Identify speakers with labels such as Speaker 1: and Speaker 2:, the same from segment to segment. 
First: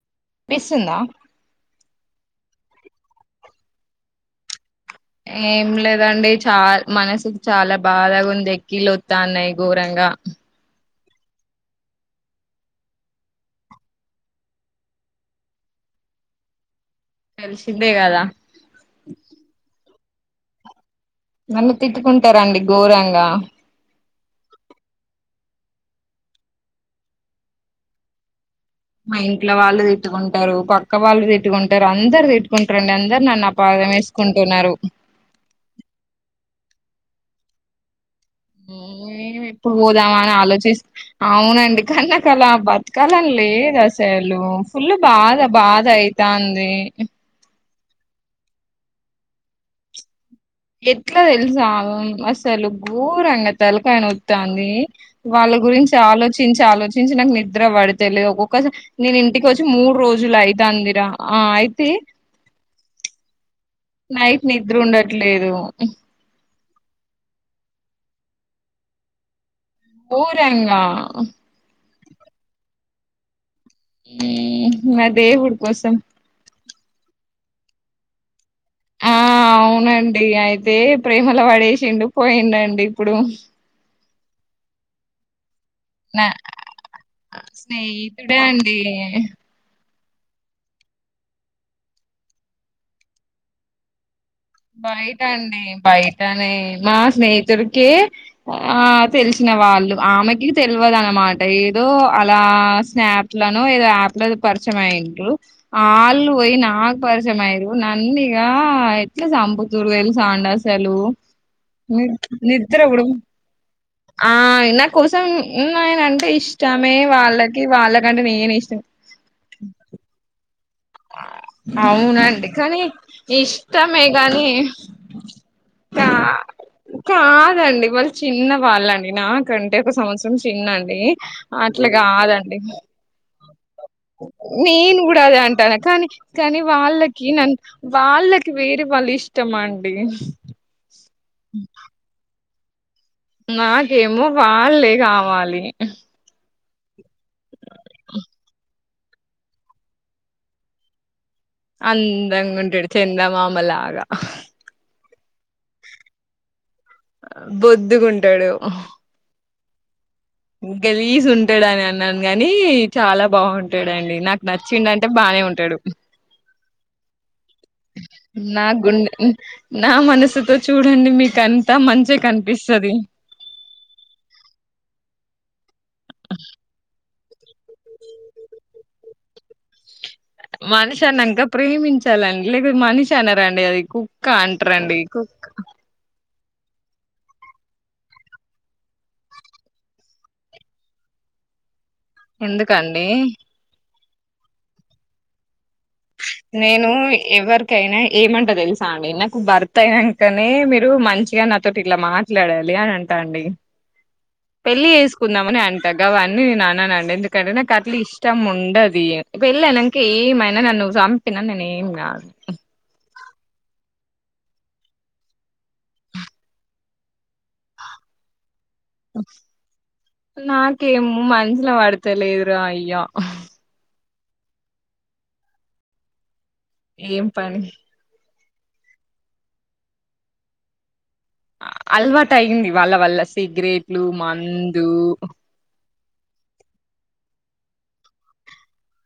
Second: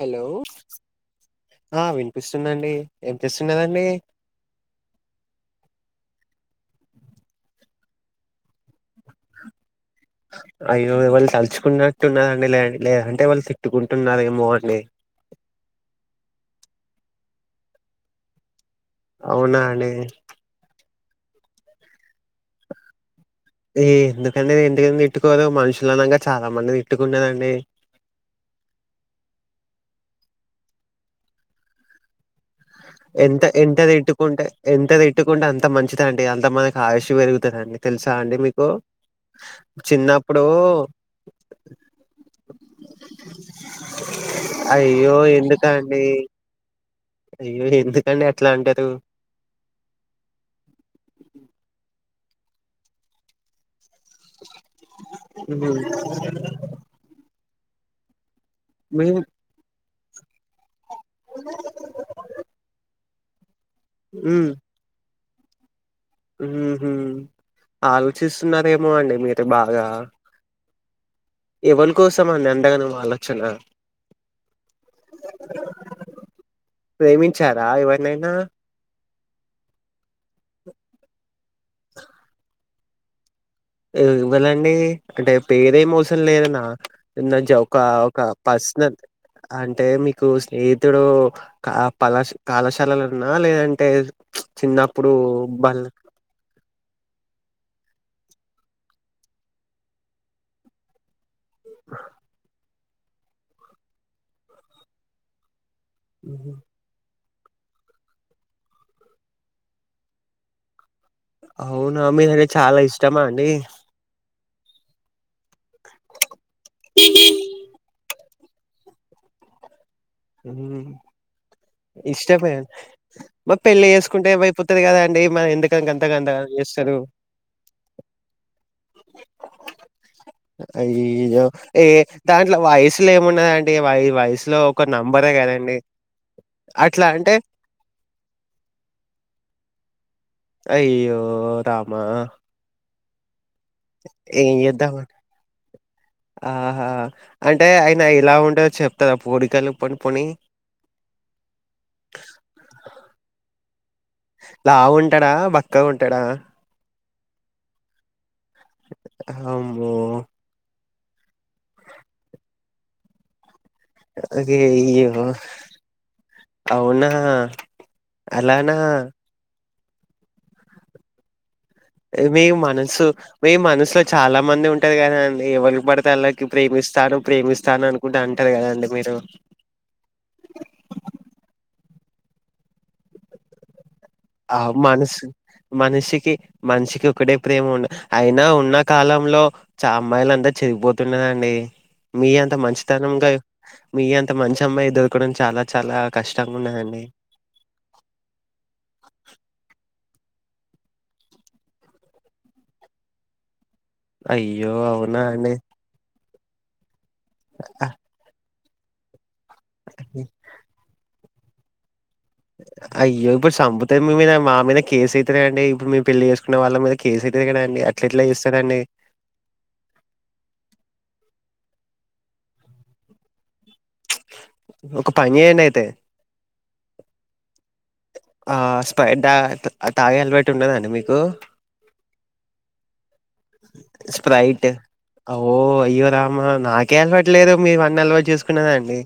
Speaker 1: Hello
Speaker 2: వినిపిస్తుందా
Speaker 1: ఆ విన్పిస్ తుందండి ఏం చేస్తున్నదండి
Speaker 2: ఏం లేదండి చాల్ మనసుకి చాలా బాధగుంది కిలోత్తాన్నాయి ఘోరంగా
Speaker 1: [inaudible] వాళ్ళు తలుచుకున్నట్టు ఉన్నారండి లే అం లేదంటే వాళ్ళు తిట్టుకుంటున్నారేమో అండి
Speaker 2: కల్సిందే గదా
Speaker 1: అవునా అండి
Speaker 2: నన్ను తిట్టుకుంటారండి ఘోరంగా
Speaker 1: ఏ ఎందుకండి [inaudible] తిట్టుకోదు మనుషులు అన్నాక చాలా మంది తిట్టుకున్నదండి
Speaker 2: మా ఇంట్లో వాళ్ళు తిట్టుకుంటారు పక్క వాళ్ళు తిట్టుకుంటారు అందరు తిట్టు
Speaker 1: ఎంత ఎంతదిట్టుకుంటే ఎంతదిట్టుకుంటే అంత మంచిద అండి అంత మన ఆయుషు పేరుగుతదండి తెలుసు
Speaker 2: మేమి ఎప్పుడు పోదామా అని
Speaker 1: చిన్నప్పుడు
Speaker 2: ఆలోచిస్త అవునండి నాకల బతకాలని లేదు అసలు ఫుల్
Speaker 1: అయ్యో
Speaker 2: బాధ బాధ
Speaker 1: ఎందుకండి
Speaker 2: అయితంది
Speaker 1: అయ్యో ఎందుకండి అట్లా అంటారు
Speaker 2: ఎట్ల తెలుసా అసలు గోరంగా తల తల్కాయ్ నొస్తా ఉంది వాళ్ళ
Speaker 1: ఉహు.
Speaker 2: గురించి ఆలోచించి ఆలోచించి నాకు నీద్ నిద్ర పడ్తే లేవకు [unintelligible]
Speaker 1: మీ
Speaker 2: నేను ఇంటికి వచ్చి మూడ్ రోజులయ్తాంది ఆ అయితే నైట్
Speaker 1: మ్
Speaker 2: నిద్ర ఉండద్ లేదు
Speaker 1: హ్మ్ హు ఆలోచిస్తున్నరేమో అండి మీరు బాగా
Speaker 2: గోరంగా ఆ
Speaker 1: ఎవలు కోసం అండి అంతగనం ఆలోచన
Speaker 2: ఆ దేవుడి కోసం
Speaker 1: ప్రేమించారా ఎవరినైనా
Speaker 2: ఆ అవునండి అయితే ప్రేమలో పడేసిండు పోయిండండి ఇప్పుడు
Speaker 1: ఎవ్వలండి ఒకటే పేరేం అవసం
Speaker 2: నా
Speaker 1: లేదునా [unintelligible] ఒక ఒక
Speaker 2: స్నేహితుడే అండి
Speaker 1: పర్సనల్ అంటే మీ కు స్నేహితుడు క పళష్ కళాశాలలో ఉన్నాదా లేదంటే చిన్నప్పుడు
Speaker 2: బయటండి
Speaker 1: బల్
Speaker 2: బయటనే మా స్నేహితుడికి ఆ తెలిసిన వాళ్ళు ఆమెకి తెల్వదు అనమాట ఏదో అలా స్నాప్లలను ఏదో యాప్ లో పరిచయం అయింది ఆల్ పోయి నాకు పరిచ మయిన్రు నన్నీగా చంపుతున్రు తెలుసా ఆండ్ అసలు
Speaker 1: అవునా
Speaker 2: ని
Speaker 1: మీరంటే
Speaker 2: నిద్ర
Speaker 1: చాలా
Speaker 2: కూడా
Speaker 1: ఇష్టమా అండి
Speaker 2: ఆ ఎన్న కో నేనంటే ఇష్టమే వాళ్ళకి వాళ్ళకంటే నేను నేను ఇష్టం అవునండి
Speaker 1: ఇష్టమే
Speaker 2: కానీ
Speaker 1: మరి పెళ్ళి
Speaker 2: ఇష్టమే
Speaker 1: చేసుకుంటే
Speaker 2: గాని
Speaker 1: ఏమైపుతుంది కదా అండి మరి ఎందుకక
Speaker 2: కా
Speaker 1: అంతంత చేస్తారు
Speaker 2: కంటే ఒక సంవత్సరం చిన్నండి
Speaker 1: అయ్యో! ఏ
Speaker 2: అట్లా
Speaker 1: దాంట్లో
Speaker 2: కాదండి
Speaker 1: వయసులో ఏమున్నదండి? వయ వయసులో ఒక
Speaker 2: నేన్ కూడా
Speaker 1: నంబరే
Speaker 2: అదే అంట
Speaker 1: కదండీ.
Speaker 2: కానీ కానీ
Speaker 1: అట్లా
Speaker 2: వాళ్ళకి
Speaker 1: అంటే
Speaker 2: న వాళ్ళకి వేరే వాళ్ళ ఇష్టం అండి
Speaker 1: అయ్యో ఓ రామా
Speaker 2: నాకేమో
Speaker 1: ఏం
Speaker 2: వాళ్లే
Speaker 1: చేద్దామండి?
Speaker 2: కావాలి
Speaker 1: ఆహా అంటే అయన ఇలా ఉండొచెప్పు పోడికలు పొడి పోని
Speaker 2: అందంగా ఉంటాడు చందమామ లాగా
Speaker 1: అంటాడా బక్కగా ఉంటాడా
Speaker 2: బొద్దుగుంటాడు
Speaker 1: అబ్బో
Speaker 2: గలీసి ఉంటాడుని అన్నాను గాని చాలా బాగుంటా ఉంటాడండి నాకు నచ్చింది అంటే
Speaker 1: అయ్యయ్యో!
Speaker 2: బానే ఉంటాడు
Speaker 1: అవునా
Speaker 2: నా
Speaker 1: అలానా?
Speaker 2: గున్ నా మనసుతో చూడండి మీకు అని
Speaker 1: మే మనసు మే మనసులో చాలా మంది ఉంటు కద ఏవళ పడతల్లకి ప్రేమిస్తారు ప్రేమిస్తాను అనుకుంటే అంటారు కదాండి మీరు
Speaker 2: మనిషి అనింక ప్రేమించాలండి లేక మనిషి అన రండి అది
Speaker 1: ఆ
Speaker 2: అంటారండి
Speaker 1: మనస్ మనుషికి మనిషి కి ఒకటే ప్రేమ ఉండ అయినా ఉన్న కాలంలో చ అమ్మాయిల అంతా చెడిపోతున్నరండి మీ అంత
Speaker 2: ఎందుకండి
Speaker 1: మంచితనం కా మీ అంత మంచి అమ్మాయి దొరకడం చాలా చాలా కష్టంగా
Speaker 2: నేను
Speaker 1: ఉన్నదండి
Speaker 2: ఎవరికైనా ఏమంట తెలుసా అండి నాక్ భర్త అయినాకనే మీరు మంచిగా నాతోటి ఇలా మాట్లాడాలి అని అంటా అండి
Speaker 1: అయ్యో
Speaker 2: పెళ్లి
Speaker 1: అవునా అండి
Speaker 2: చేసుకుందామని అంటాగావ నేను ఆన అండి ఎందుక్ ఎక్కడనా
Speaker 1: అ-
Speaker 2: కర్లీ ఇష్టం ఉండి అంటది పెళ్లి అయినంకా ఏమైనా నన్ను సంప్ తినన్ నే ఏం కాదు
Speaker 1: అదే మీ మీద మా మీద కేసు అయితాది అండి ఇప్పుడు మ మీము పెళ్లి చేసుకున్న వాళ్ళం కదా కేసు అయితాది కదా అండి అట్లా ఎట్లా చేస్తారా అండి
Speaker 2: నాకేమో మనసులో పడతలేదు రా అయ్యా
Speaker 1: ఒక పని చేయండి అయితే
Speaker 2: ఏం పని
Speaker 1: ఆ స్పారైట్ తాగే అలవాటు ఉందా అండి మీకు
Speaker 2: అలవాటు అయింది వాళ్ళ వల్ల సిగరెట్లు
Speaker 1: స్ప్రైట్
Speaker 2: మందు
Speaker 1: లేదు మేము అన్ని అలవాట్టు చేసుకున్నాండి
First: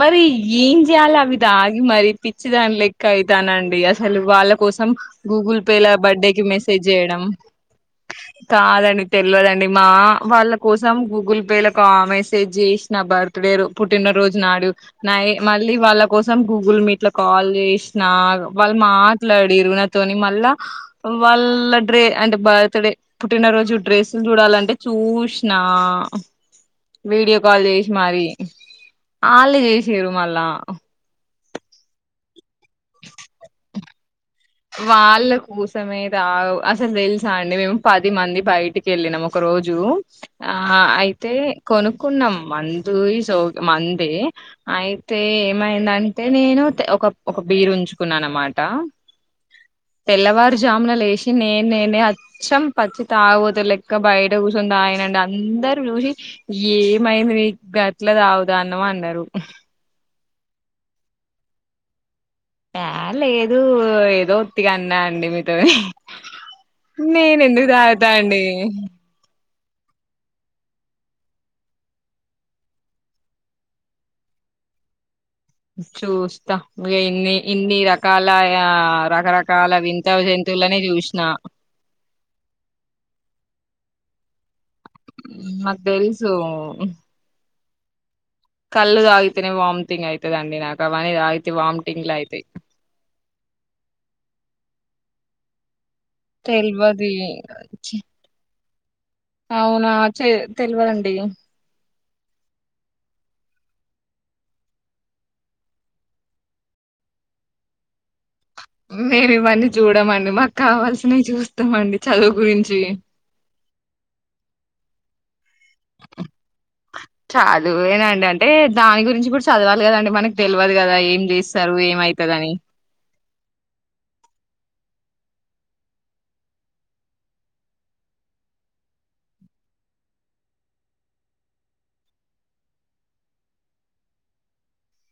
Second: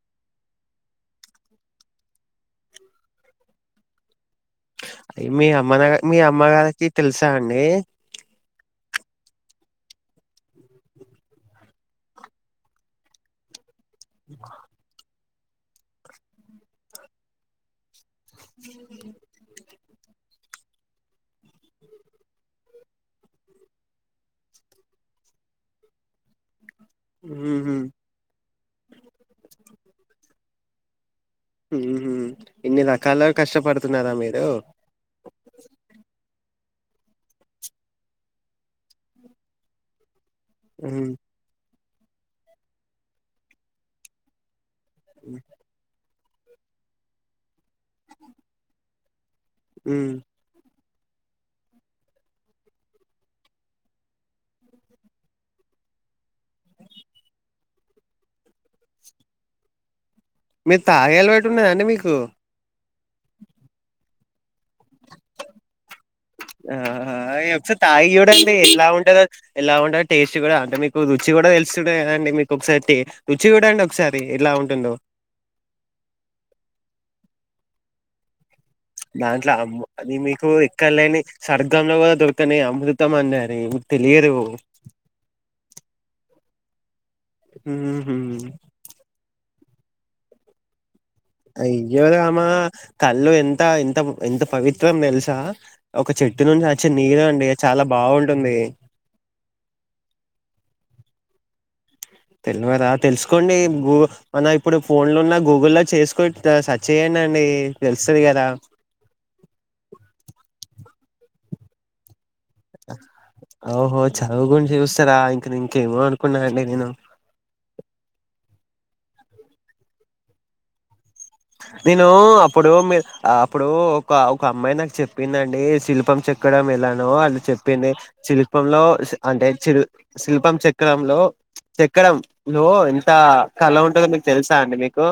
Speaker 2: మరి ఏం చేయాలి అవి తాగి మరి పిచ్చి దాని లెక్క అయితనండి అసలు వాళ్ళ కోసం
Speaker 1: మీ
Speaker 2: గూగుల్
Speaker 1: అమ్మ నా
Speaker 2: పేల
Speaker 1: మీ
Speaker 2: బడ్డే కి మెసేజ్
Speaker 1: అమ్మగారికి
Speaker 2: చేయడం,
Speaker 1: తెలుసా అండి
Speaker 2: కాదండి తెల్వతండి మీ మామా వాళ్ళ కోసం గూగుల్ పే లకు ఆ మెసేజ్ చేసిన బర్త్డే రో పుట్టినరోజు నా ఏ మళ్ళీ వాళ్ళ కోసం గూగుల్ మీట్ లో కాల్ చేసి నా వాళ్ళు మాట్లాడిరు నా తోని మళ్ళా వాళ్ళ డ్రే అంటే బర్త్డే పుట్టినరోజు డ్రెస్సులు చూడాలంటే చూశనా వీడియో కాల్
Speaker 1: ఉహు
Speaker 2: చేసి మరి అల్లే చేసిరు మళ్ళా
Speaker 1: ఉమ్ హామ్ ఇన్ని రకాలుగా కష్టపడుతున్నారా మీరు
Speaker 2: వాళ్ళ కోసమే అసలు తెలుసా అండి మేము పది మంది బయటికి వెళ్ళినం ఒక రోజు ఆ
Speaker 1: ఉహు,
Speaker 2: అయితే కొనుక్కున్నాం మందు సో మందే అయితే ఏమైందండ్ అయితే నేను ఒక్క బీరు ఉంచుకున్నాను అన్నమాట
Speaker 1: ఉహు.
Speaker 2: తెల్లవారుజామ్ ల లేసి నేను నేనే అచ్చం పచ్చి తాగదు లెక్క బయట కూర్చొని తాగనడి అందరు చూసి ఏమైంది మీ గట్ల తాగుతాన్డావ్ అన్నారు
Speaker 1: మీరు తాగే అలవాటు ఉన్నాదండి మీకు
Speaker 2: ఏ లేదు ఏదో ఉట్టిగా అన్నా అండి మీతోనీ
Speaker 1: ఆహా
Speaker 2: నేను ఎందుకు
Speaker 1: ఒకసారి
Speaker 2: తాగుతా
Speaker 1: తాగి
Speaker 2: అండి
Speaker 1: చూడండి ఎలా ఉంటదో ఎలా ఉండదు టేస్ట్ కూడా అంటే మీకు రుచి కూడా తెలుస్తు కండి మీకు ఒకసారి రుచి కూడా అండి ఒకసారి ఇలా ఉంటుందో
Speaker 2: చూస్తా ఇన్ని ఇన్ని రకాల
Speaker 1: దాంట్లో అమ్
Speaker 2: రకరకాల వింత
Speaker 1: అది మీకు
Speaker 2: జంతువులనే
Speaker 1: ఇక్కడ
Speaker 2: చూసిన
Speaker 1: లేని సర్గంలో కూడా దొరకని అమృతం అన్నారు తెలియేది
Speaker 2: మ నక్ తెల్సు
Speaker 1: హమ్
Speaker 2: కల్ళగితే వామిటింగ్ అవుతుదండి నాకు అవన్నీ తాగితే
Speaker 1: అ ఇయ్యో
Speaker 2: వామిటింగ్లు
Speaker 1: అమ్మ
Speaker 2: అయితాయి
Speaker 1: కల్ళు ఎంత ఎంత ఎంత పవిత్ర ఇత్రం తెల్సా ఒక చెట్టు నుంచి వచ్చి
Speaker 2: తెల్వది
Speaker 1: నీళ్ళ అండి చాలా బాగుంటుంది
Speaker 2: అవునా చె తెలివదండి
Speaker 1: తెలివద తెలుసుకోండి గూ మనం ఇప్పుడు ఫోన్ లో ఉన్న గూగుల్లో చేసుకుసెర్చ్ చేయ్యనండి తెలుస్తుంది కదా
Speaker 2: మేమి ఇవన్నీ చూడమండి మాకు కావల్స చూస్తామండి చదువు గురించి
Speaker 1: ఓహా చవు గు శస్త సర
Speaker 2: చాలు ఏనాంటడి అంటే దాని గురించి కూడా చదవాలి కదండి మనకు తెలియదు కదా ఏ
Speaker 1: నేను అప్పుడు మీ అప్పుడు ఒక ఒక అమ్మాయి నాకు చెప్ చెప్పిందండి శిల్పం చెక్కడం ఎలానో అది చెప్పింది శిల్పంలో అంటేల్ శిల్పం చెక్కడంలో చెక్కడ లో ఎంత కళ ఉంటుందో మీకు తెలుసా అండి మీకు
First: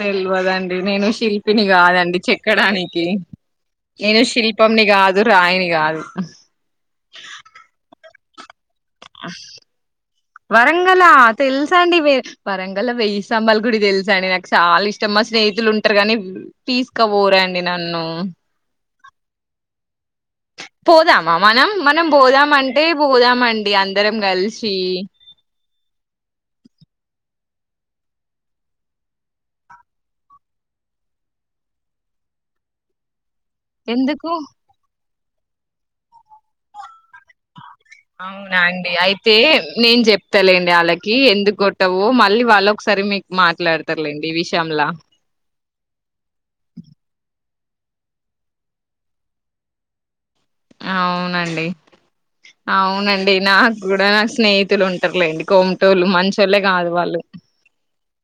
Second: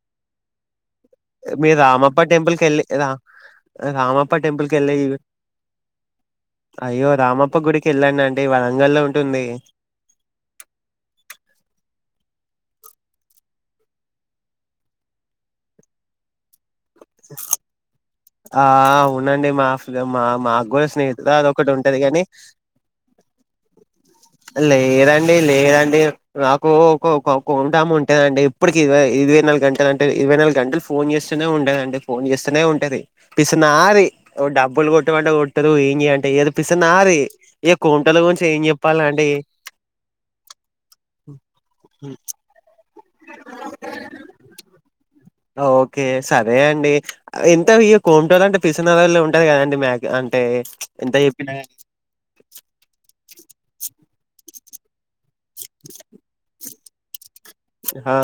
Speaker 2: తెలివదండి నేను శిల్పిని
Speaker 1: మీరు
Speaker 2: కాదండి
Speaker 1: రామప్ప టెంపుల్ కి వెళ్ళి
Speaker 2: చెక్కడానికి
Speaker 1: రా
Speaker 2: నేను
Speaker 1: రామప్ప టెంపుల్ కి
Speaker 2: శిల్పంని
Speaker 1: వెళ్ళి
Speaker 2: కాదు రాయిని కాదు
Speaker 1: ళ్
Speaker 2: వరంగలా అ తెల్సా అండి వే వరంగల్ వెయ్యి సంబల్ గుడి తెలుసాండి నాకు చాలా ఇష్టంమా స్నేహితులు ఉంటారు కాగానీ తీసుక పోరాండి నన్ను
Speaker 1: ఉనే మాఫ మా మాగో స్నేహితులు
Speaker 2: పోదామా
Speaker 1: అది
Speaker 2: మనం
Speaker 1: ఒకటి ఉంటది
Speaker 2: మనం
Speaker 1: కాగాని
Speaker 2: పోదామంటే పోదామండి అందరం కలిసి
Speaker 1: లేదండి లేదండి నాకు ఒక ఒక్క కొంటాము ఉంటేదండి ఇప్పడుకి ఇవై ఇరవై నాలు గంటలు అంటే ఇరవై నాలుగు గంటలు ఫోన్ చేస్తూనే ఉండేదండి అ ఫోన్ చేస్తూనే ఉంటది పిసినారి
Speaker 2: ఎందుకు
Speaker 1: ఒక డబ్బులు కూడా ఎట్టు వంట కొట్టరు ఏం అంటే ఏదిపిస్తున్నరి
Speaker 2: అవునాండి అయితే నేను చెప్తాలేండి వాళ్ళకి ఎందుకు కొట్టవుో మళ్ళీ వాళ్ళు ఒకసారి మీకు మాట్లాడతారులేండి ఈ విషయలా
Speaker 1: ఓకే సరే అండి ఎంత ఇగ కోంటోల్లు అంటే పిసినారొల్లే ఉంటది కదండి మ్యాగ్ అన్
Speaker 2: అవునండి అవునండి నాక్కూడా నాకు స్నేహి తులు ఉంటర్లేండి కోంటోల్లు మంచోళ్లే కాదు వాళ్ళు
Speaker 1: ఎహా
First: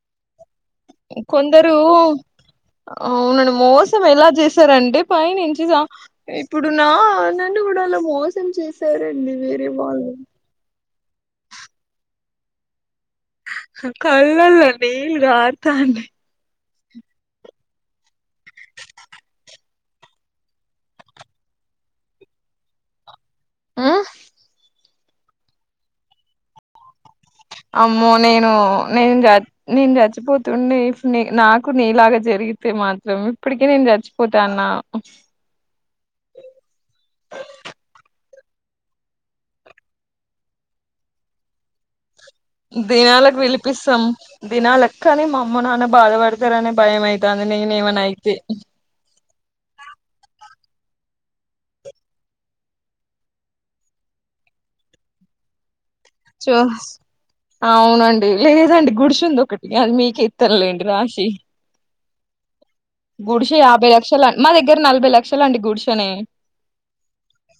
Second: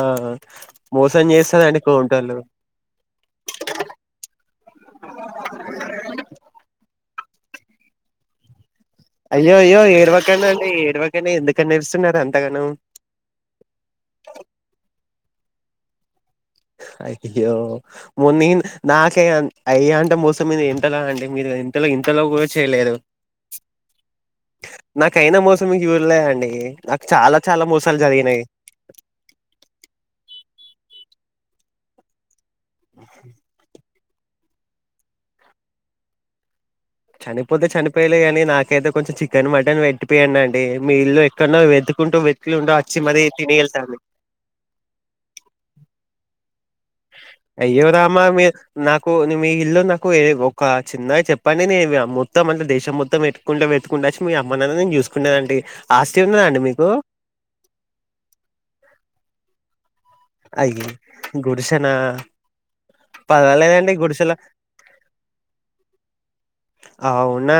Speaker 2: కొందరు అవున అండి మోసం ఎలా చేశారంటే పైనుంచి సా ఇప్పుడు నాన్. నన్ను కూడా అలా మోసం చేస్
Speaker 1: అయ్యో అయ్యో ఏడ్వకన్నా అండి ఏడ్వ గనే ఎందుకని ఏడుస్తున్నారు అంతగనో
Speaker 2: కళ్ళలో నీల్ గార్ తాండి
Speaker 1: అయ్యో ఓ నీన్ నాకే అన్ అయ్య అంట మోసం మీద ఇంతలా అండి మీరు ఇంతలో ఇంతలో కూడా చేయలేదు నాకయినా మోసం మీక్ ఉర్లో అండి చాలా చాలా మోసాలు
Speaker 2: అమ్మో
Speaker 1: జరిగినాయి
Speaker 2: నేను నేను చచ్ నేను చచ్చిపోతుండే నీ నాకు నీలాగా జరిగి తే మాత్రం ఇప్పటి నేన్ జచ్ పోతనా
Speaker 1: చనిపోతే చనిపోయలే కాని నాకైతే కొంచం చికెన్ మటన్ పెట్టిపియండి అండి మీ ఇల్లు ఎక్కడన్నా వెతుకుంటూ వెతుకుంటూ వచ్చి మరీ
Speaker 2: దినాలకు
Speaker 1: తిని వెళ్తాను
Speaker 2: పిలిపిస్తాం దినాలకు కాని మా అమ్మ నాన్న బాధ పడతారనే
Speaker 1: అయ్యో రామ్మ మీ నాకు మీ ఇల్లు నాకు ఒక చిన్నగా చెప్పండి నేను మొత్తం అంటే దేశం మొత్తం పెట్టుకుంట పెట్టుకుంటా వచ్చి మీ అమ్మ నేను చూసుకుంటానండి.
Speaker 2: చూస్ అవునండి లేదదండి గుడ్చుంది ఒకటి గర్మీ
Speaker 1: అయ్యో గుడిసనా
Speaker 2: గుడిసె యాభై లక్షల మా దగ్గర నలభై లక్షలండి గుడిసెనే.
Speaker 1: అవునా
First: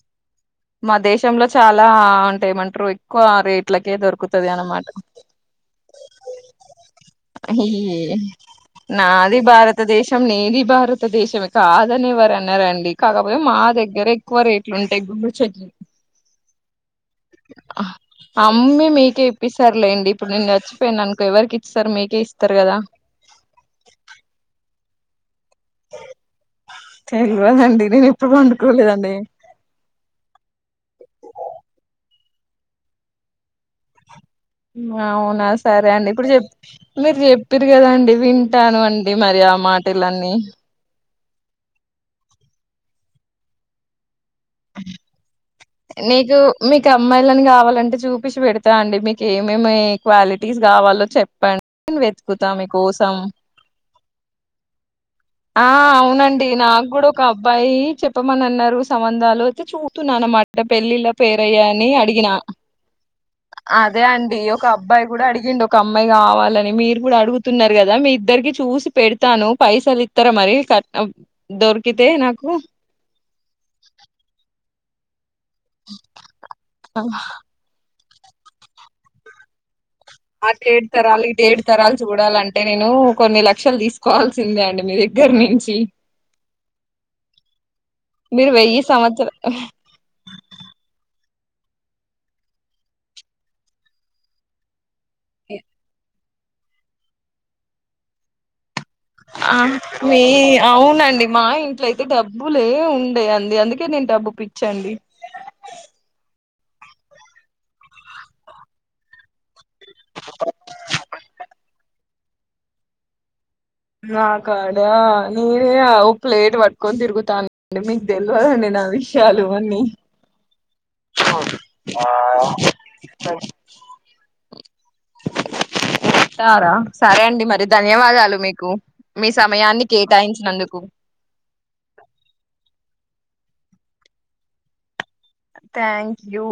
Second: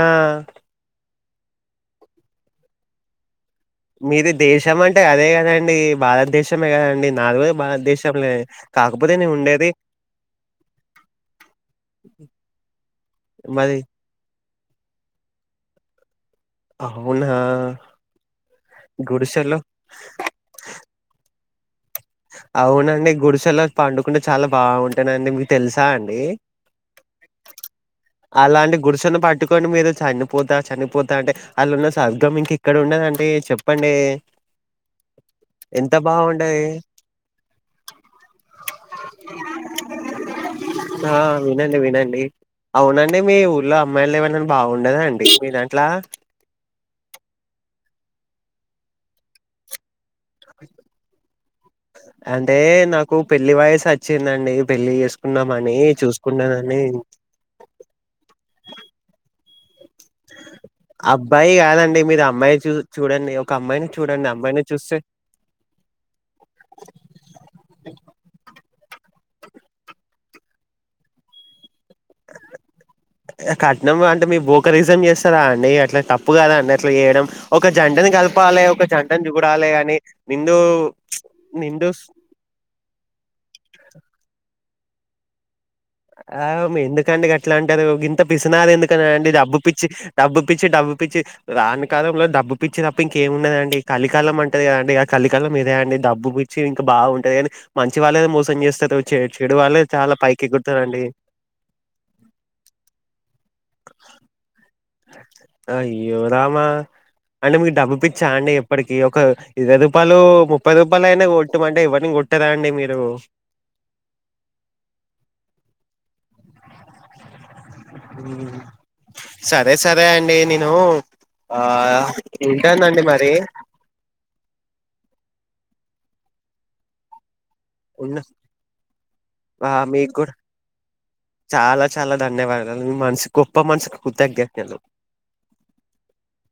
Speaker 2: మా దేశంలో చాలా అంటే ఏమంటారు ఎక్కువ రేట్ ట్లకే
Speaker 1: మీది
Speaker 2: దొరుకుతది
Speaker 1: దేశం
Speaker 2: అన్నమాట
Speaker 1: అంటే అదే కదండి భారతదేశమే కదండి నాది కూడా
Speaker 2: అయియే
Speaker 1: భారతదేశంలే కాకపోతే నేను
Speaker 2: నాది
Speaker 1: ఉండేది
Speaker 2: భారతదేశం నేది భారతదేశమే కాదనేవర అన్నారండి కాకపోతే మా
Speaker 1: మాది
Speaker 2: దగ్గర ఎక్కువ రేట్. ఉంటేగు చే
Speaker 1: అవునా
Speaker 2: ఆహ్ అమ్మీ మీకే
Speaker 1: గుడిసెలో
Speaker 2: ఇప్పిస్సారులేండి ఇప్పుడు నేను చచ్చిపోయిను అనుకో ఎవరికి. ఇస్తారు మీకే ఇస్తారు కదా
Speaker 1: అవునండి గుడిసెలో పండుకుంటే చాలా బాగుంటుంది [unintelligible] తెలుసా అండి
Speaker 2: తెల్వదండి నేను ఎప్పుడు
Speaker 1: అలాంటి
Speaker 2: వండుకోలేదండి
Speaker 1: గుడిసెను పట్టుకని మీరు చనిపోతా చనిపోతా అంటే అలున్న ఇంకా మీకి ఇక్కడ ఉండదంటె చెప్పండి
Speaker 2: అవునా సరే
Speaker 1: ఎంత
Speaker 2: అండి ఇప్పుడు చెప్
Speaker 1: బాగుంటది
Speaker 2: మీరు చెప్పిరు కదండి వింటాను అండి మరి ఆ మాటలన్నీ
Speaker 1: ఆ వినండి వినండి అవునండి మీ ఊర్లో అమ్మాయిలు ఏవ
Speaker 2: నీకు మీకు అమ్మాయిలని కావాలంటే చూపిించి పెడతా అండి మీక ఏమేమి క్వాలిటీస్ కావాలో చెప్ప చెప్పండీ
Speaker 1: అంటే
Speaker 2: వెతుకుతాం మీ కోసం
Speaker 1: నాకు పెళ్లి వయసు వచ్చిందండి పెళ్లి
Speaker 2: ఆ
Speaker 1: చేసుకుందామని
Speaker 2: అవునండి
Speaker 1: చూసుకున్నానని
Speaker 2: నాకు కూడా ఒక అబ్బాయి చెప్పమని అన్నారు సంబంధాలు అలాగైతే చూడు న్నాన్నమాట పెళ్ళిళ
Speaker 1: అబ్బాయి
Speaker 2: పేరయ్యా అని
Speaker 1: కాదండి మీరు
Speaker 2: అడిగిన
Speaker 1: అమ్మాయి చూ చూడండి ఒక అమ్మాయిని
Speaker 2: అదే
Speaker 1: చూడండి
Speaker 2: అండి
Speaker 1: అమ్మాయిని
Speaker 2: ఒక
Speaker 1: చూస్తే
Speaker 2: అబ్బాయి కూడా అడిగిండి ఒక అమ్మాయి కావాలని మీరు కూడా అడుగుతున్నారు కదా మీ ఇద్దరికి చూసి పె తను పైసలి ఇత్తర మరిీ క దొర్
Speaker 1: కట్నం అంటే మీ బో ఒకరిజ ఎస్ ా అండి అట్లా తప్పు కదా అండి అట్లా చేయడం ఒక జ జంటను కలపాలే ఒక జంటను చూడాలే అని నిండు
Speaker 2: అటే ఏడు తరాలు ఇటు ఏడు
Speaker 1: నిండు
Speaker 2: తరాలు చూడాలంటే నేను కొన్ని లక్షలు తీసుకు కావాల్సిందే అండి మీ దగ్గర నుంచి
Speaker 1: ఆ ఎందుకండి గట్లా అంటరూ ఇంత
Speaker 2: మీరు
Speaker 1: పిసినారి
Speaker 2: వెయ్యి
Speaker 1: ఎందుక
Speaker 2: సంవత్సర
Speaker 1: అండి డబ్బు పిచ్చి డబ్బు పిచ్చి డబ్బు పిచ్చి రాని కాలంలో డబ్బు పిచ్చినప్పు ఇంకేమున్నదండి కలికాలం అంటంది కదండి కలికాలం మీదే అండి డబ్బు చే ఇంకా బాగుంటుంది కానీ మంచి వాళ్ళ మోసం చేస్తారు చె
Speaker 2: ఆ
Speaker 1: చెడు వాళ్లే చాలా
Speaker 2: మీ
Speaker 1: పైకి ఎ
Speaker 2: అవునండి మా ఇంట్లో అయితే డబ్బులే ఉండేయి అందుకని నేన్ డబ్బు పిచ్చే
Speaker 1: అ ఇ ఆ మా అంటే మీకు డబ్బు పిచ్చా అండి ఎప్పటికి ఒక ఇరవై రూపాయలు ముప్పై రూపాయలు అయినా కొట్టటు అంటే ఎవ్వరిని కొట్టదా అండి మీరు
Speaker 2: నాకాడా నేనే అ ఓ ప్లేట్ పట్టుకొని తిరుగుతాను అంటే మీకు
Speaker 1: ఉమ్.
Speaker 2: తెల్వదండీ నా విషయాలు ఇవన్నీ
Speaker 1: ను ఆ ఉంటానండి మరి
Speaker 2: ఉంటారా సరే అండి మరి
Speaker 1: ఉన్న
Speaker 2: ధన్యవాదాలు మీకు మీ
Speaker 1: ఆ,
Speaker 2: సమయాన్ని
Speaker 1: మీకు కూడా
Speaker 2: కేటాయించినందుకు,
Speaker 1: చాలా చాలా ధన్యవాదాలు మీ మనసు గొప్ప మనసుకు కృతజ్ఞతలు
Speaker 2: థ్యాంక్ యూ